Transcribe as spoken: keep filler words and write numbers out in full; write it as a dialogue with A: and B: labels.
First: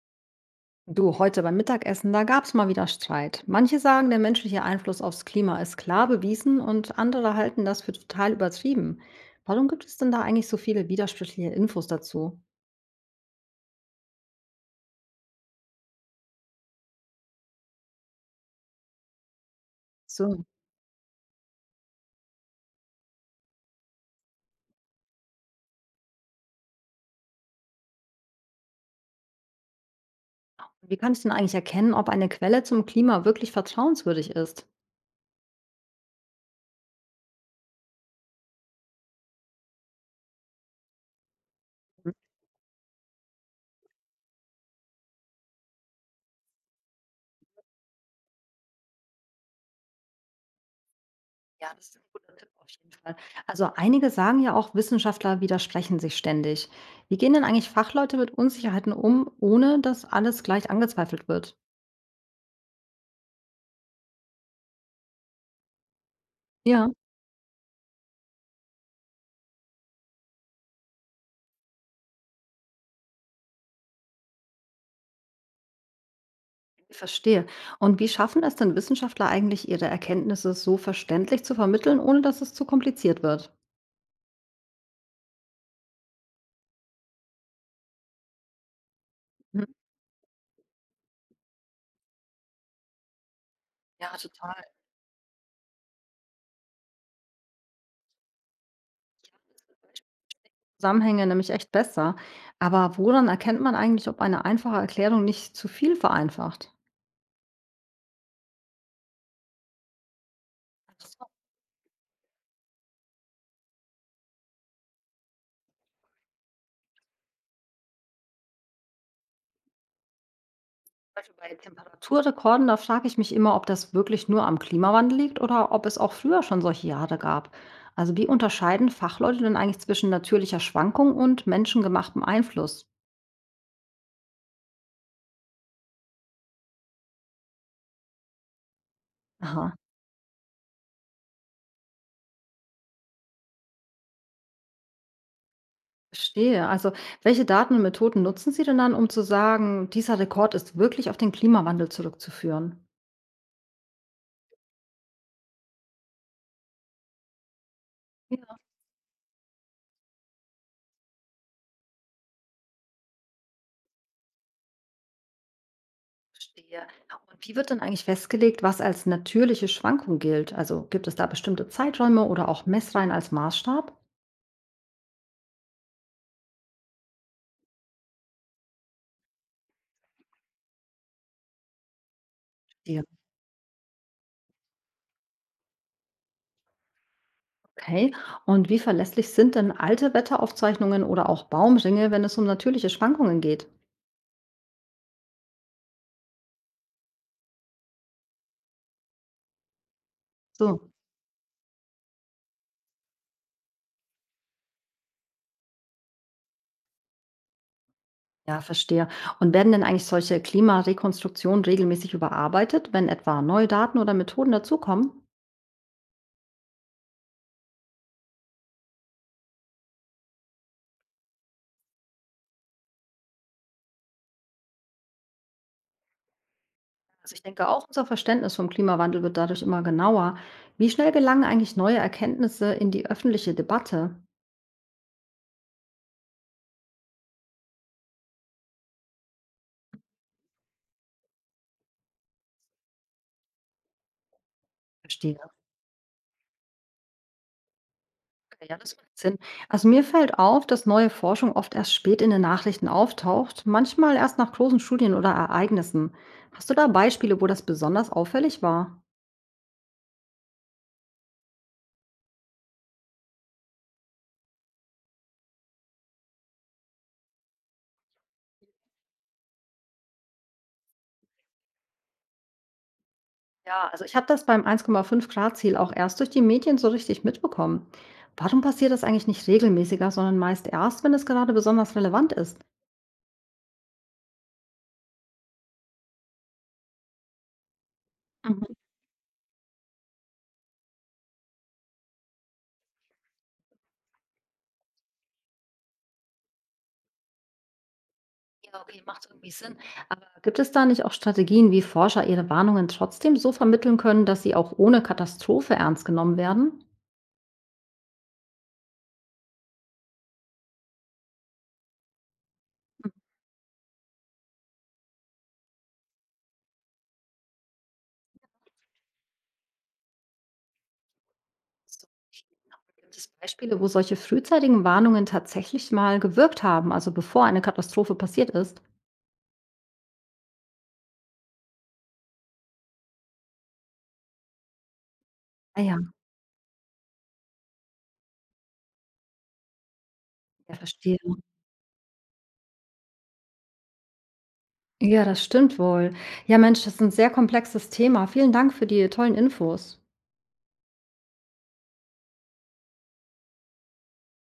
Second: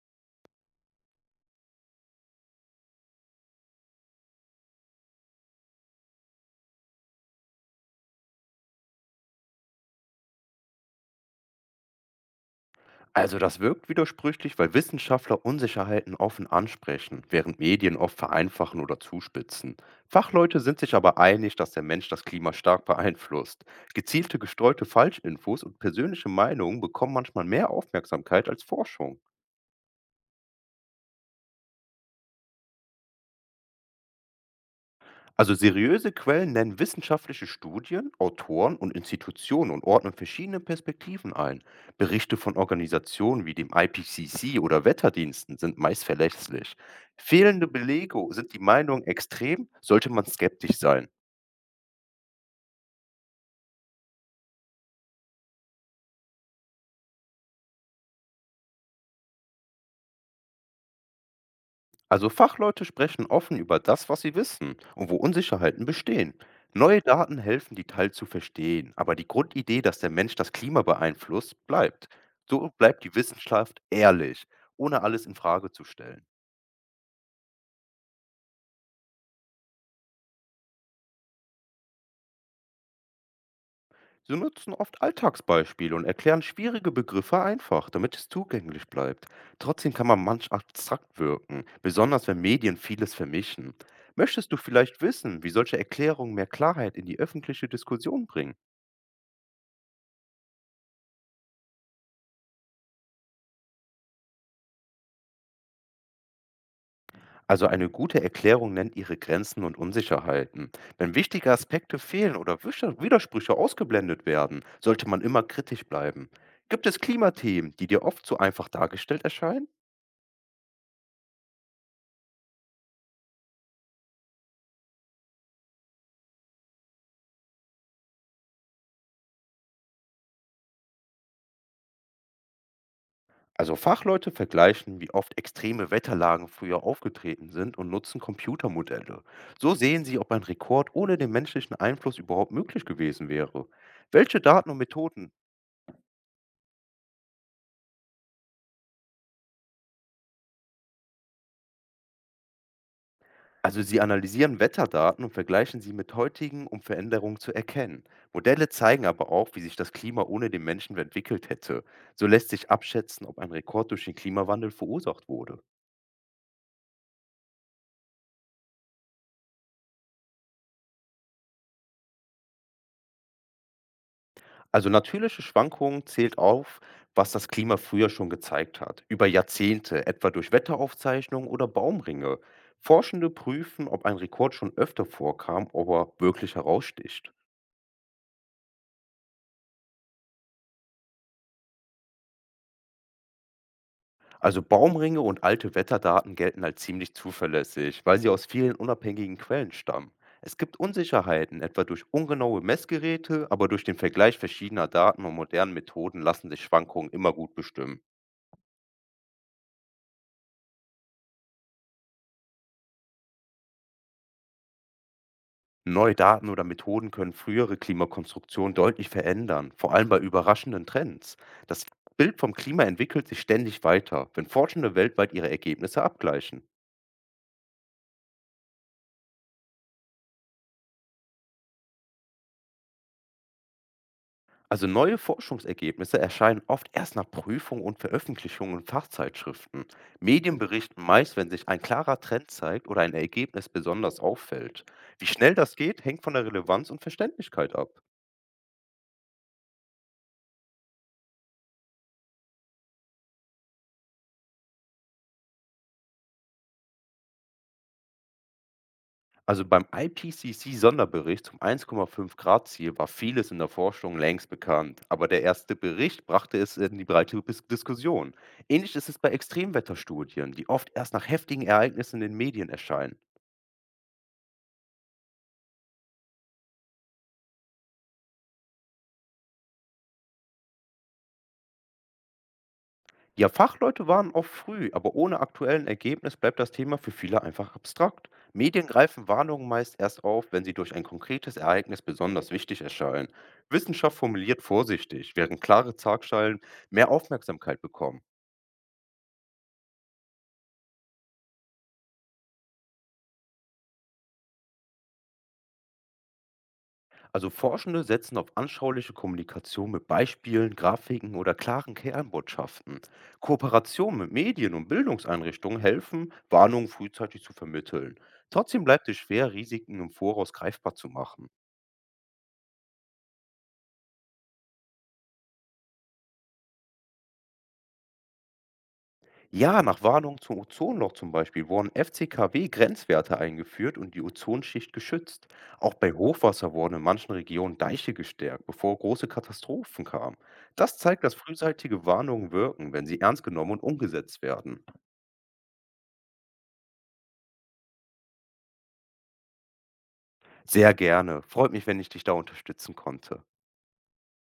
A: Du, heute beim Mittagessen, da gab es mal wieder Streit. Manche sagen, der menschliche Einfluss aufs Klima ist klar bewiesen, und andere halten das für total übertrieben. Warum gibt es denn da eigentlich so viele widersprüchliche Infos dazu?
B: Also das wirkt widersprüchlich, weil Wissenschaftler Unsicherheiten offen ansprechen, während Medien oft vereinfachen oder zuspitzen.
A: So,
B: Fachleute sind sich aber einig, dass der Mensch das Klima stark beeinflusst. Gezielte gestreute Falschinfos und persönliche Meinungen bekommen manchmal mehr Aufmerksamkeit als Forschung.
A: wie kann ich denn eigentlich erkennen, ob eine Quelle zum Klima wirklich vertrauenswürdig ist?
B: Also seriöse Quellen nennen wissenschaftliche Studien, Autoren und Institutionen und ordnen verschiedene Perspektiven ein.
A: Mhm.
B: Berichte von Organisationen wie dem I P C C oder Wetterdiensten sind meist verlässlich. Fehlende Belege sind die Meinung extrem, sollte man skeptisch sein.
A: Ja, das ist ein guter Tipp auf jeden Fall. Also einige sagen ja auch, Wissenschaftler widersprechen sich ständig. Wie gehen denn eigentlich Fachleute mit Unsicherheiten um, ohne dass alles gleich angezweifelt wird?
B: Also Fachleute sprechen offen über das, was sie wissen und wo Unsicherheiten bestehen.
A: Ja.
B: Neue Daten helfen, die Teil zu verstehen, aber die Grundidee, dass der Mensch das Klima beeinflusst, bleibt. So bleibt die Wissenschaft ehrlich, ohne alles in Frage zu stellen.
A: Verstehe. Und wie schaffen es denn Wissenschaftler eigentlich, ihre Erkenntnisse so verständlich zu vermitteln, ohne dass es zu kompliziert wird?
B: Sie nutzen oft Alltagsbeispiele und erklären schwierige Begriffe einfach, damit es zugänglich bleibt.
A: Mhm.
B: Trotzdem kann man manch abstrakt wirken, besonders wenn Medien vieles vermischen.
A: Ja,
B: Möchtest du
A: total.
B: vielleicht wissen, wie solche Erklärungen mehr Klarheit in die öffentliche Diskussion bringen?
A: Zusammenhänge nämlich echt besser. Aber woran erkennt man eigentlich, ob eine einfache Erklärung nicht zu viel vereinfacht?
B: Also eine gute Erklärung nennt ihre Grenzen und Unsicherheiten. Wenn
A: Also,
B: wichtige Aspekte fehlen oder Wische- Widersprüche ausgeblendet werden, sollte man immer kritisch bleiben. Gibt es Klimathemen, die dir oft zu einfach dargestellt erscheinen?
A: Also bei Temperaturrekorden, da frage ich mich immer, ob das wirklich nur am Klimawandel liegt oder ob es auch früher schon solche Jahre gab. Also wie unterscheiden Fachleute denn eigentlich zwischen natürlicher Schwankung und menschengemachtem Einfluss?
B: Also Fachleute vergleichen, wie oft extreme Wetterlagen früher aufgetreten sind und nutzen Computermodelle. So
A: Aha.
B: sehen sie, ob ein Rekord ohne den menschlichen Einfluss überhaupt möglich gewesen wäre. Welche Daten und Methoden.
A: Verstehe. Also, welche Daten und Methoden nutzen Sie denn dann, um zu sagen, dieser Rekord ist wirklich auf den Klimawandel zurückzuführen?
B: Also sie analysieren Wetterdaten und vergleichen sie mit heutigen, um Veränderungen zu erkennen.
A: Ja,
B: Modelle zeigen aber auch, wie sich das Klima ohne den Menschen entwickelt hätte. So lässt sich abschätzen, ob ein Rekord durch den Klimawandel verursacht wurde.
A: verstehe. Und wie wird denn eigentlich festgelegt, was als natürliche Schwankung gilt? Also gibt es da bestimmte Zeiträume oder auch Messreihen als Maßstab?
B: Also natürliche Schwankungen zählt auf, was das Klima früher schon gezeigt hat. Über Jahrzehnte, etwa durch Wetteraufzeichnungen oder Baumringe.
A: Ja.
B: Forschende prüfen, ob ein Rekord schon öfter vorkam, ob er wirklich heraussticht.
A: Okay. Und wie verlässlich sind denn alte Wetteraufzeichnungen oder auch Baumringe, wenn es um natürliche Schwankungen geht?
B: Also Baumringe und alte Wetterdaten gelten als ziemlich zuverlässig, weil sie aus vielen unabhängigen Quellen stammen. Es gibt
A: So.
B: Unsicherheiten, etwa durch ungenaue Messgeräte, aber durch den Vergleich verschiedener Daten und modernen Methoden lassen sich Schwankungen immer gut bestimmen.
A: Ja, verstehe. Und werden denn eigentlich solche Klimarekonstruktionen regelmäßig überarbeitet, wenn etwa neue Daten oder Methoden dazukommen?
B: Neue Daten oder Methoden können frühere Klimakonstruktionen deutlich verändern, vor allem bei überraschenden Trends. Das Bild vom Klima entwickelt sich ständig weiter, wenn Forschende weltweit ihre Ergebnisse abgleichen.
A: Also ich denke, auch unser Verständnis vom Klimawandel wird dadurch immer genauer. Wie schnell gelangen eigentlich neue Erkenntnisse in die öffentliche Debatte?
B: Also neue Forschungsergebnisse erscheinen oft erst nach Prüfung und Veröffentlichung in Fachzeitschriften. Medien berichten meist, wenn sich ein klarer Trend zeigt oder ein Ergebnis besonders auffällt. Wie
A: Verstehe.
B: schnell das geht, hängt von der Relevanz und Verständlichkeit ab.
A: Okay, ja, das macht Sinn. Also mir fällt auf, dass neue Forschung oft erst spät in den Nachrichten auftaucht, manchmal erst nach großen Studien oder Ereignissen. Hast du da Beispiele, wo das besonders auffällig war?
B: Also beim I P C C-Sonderbericht zum eins Komma fünf-Grad-Ziel war vieles in der Forschung längst bekannt, aber der erste Bericht brachte es in die breite Bis- Diskussion. Ähnlich ist es bei Extremwetterstudien, die oft erst nach heftigen Ereignissen in den Medien erscheinen.
A: Ja, also ich habe das beim eins Komma fünf Grad Ziel auch erst durch die Medien so richtig mitbekommen. Warum passiert das eigentlich nicht regelmäßiger, sondern meist erst, wenn es gerade besonders relevant ist?
B: Ja, Fachleute waren oft früh, aber ohne aktuellen Ergebnis bleibt das Thema für viele einfach abstrakt.
A: Mhm.
B: Medien greifen Warnungen meist erst auf, wenn sie durch ein konkretes Ereignis besonders wichtig erscheinen. Wissenschaft formuliert vorsichtig, während klare Zagschalen mehr Aufmerksamkeit bekommen.
A: Ja, okay, macht irgendwie Sinn. Aber gibt es da nicht auch Strategien, wie Forscher ihre Warnungen trotzdem so vermitteln können, dass sie auch ohne Katastrophe ernst genommen werden?
B: Also Forschende setzen auf anschauliche Kommunikation mit Beispielen, Grafiken oder klaren Kernbotschaften. Kooperation mit Medien und Bildungseinrichtungen helfen, Warnungen frühzeitig zu vermitteln. Trotzdem bleibt es schwer, Risiken im Voraus greifbar zu machen.
A: So, gibt es Beispiele, wo solche frühzeitigen Warnungen tatsächlich mal gewirkt haben, also bevor eine Katastrophe passiert ist?
B: Ja, nach Warnung zum Ozonloch zum Beispiel wurden F C K W-Grenzwerte eingeführt und die Ozonschicht geschützt.
A: Ah
B: Auch bei
A: ja,
B: Hochwasser wurden in manchen Regionen Deiche gestärkt, bevor große Katastrophen kamen.
A: ja,
B: Das
A: verstehe.
B: zeigt, dass frühzeitige Warnungen wirken, wenn sie ernst genommen und umgesetzt werden.
A: Ja, das stimmt wohl. Ja, Mensch, das ist ein sehr komplexes Thema. Vielen Dank für die tollen Infos.
B: Sehr gerne. Freut mich, wenn ich dich da unterstützen konnte.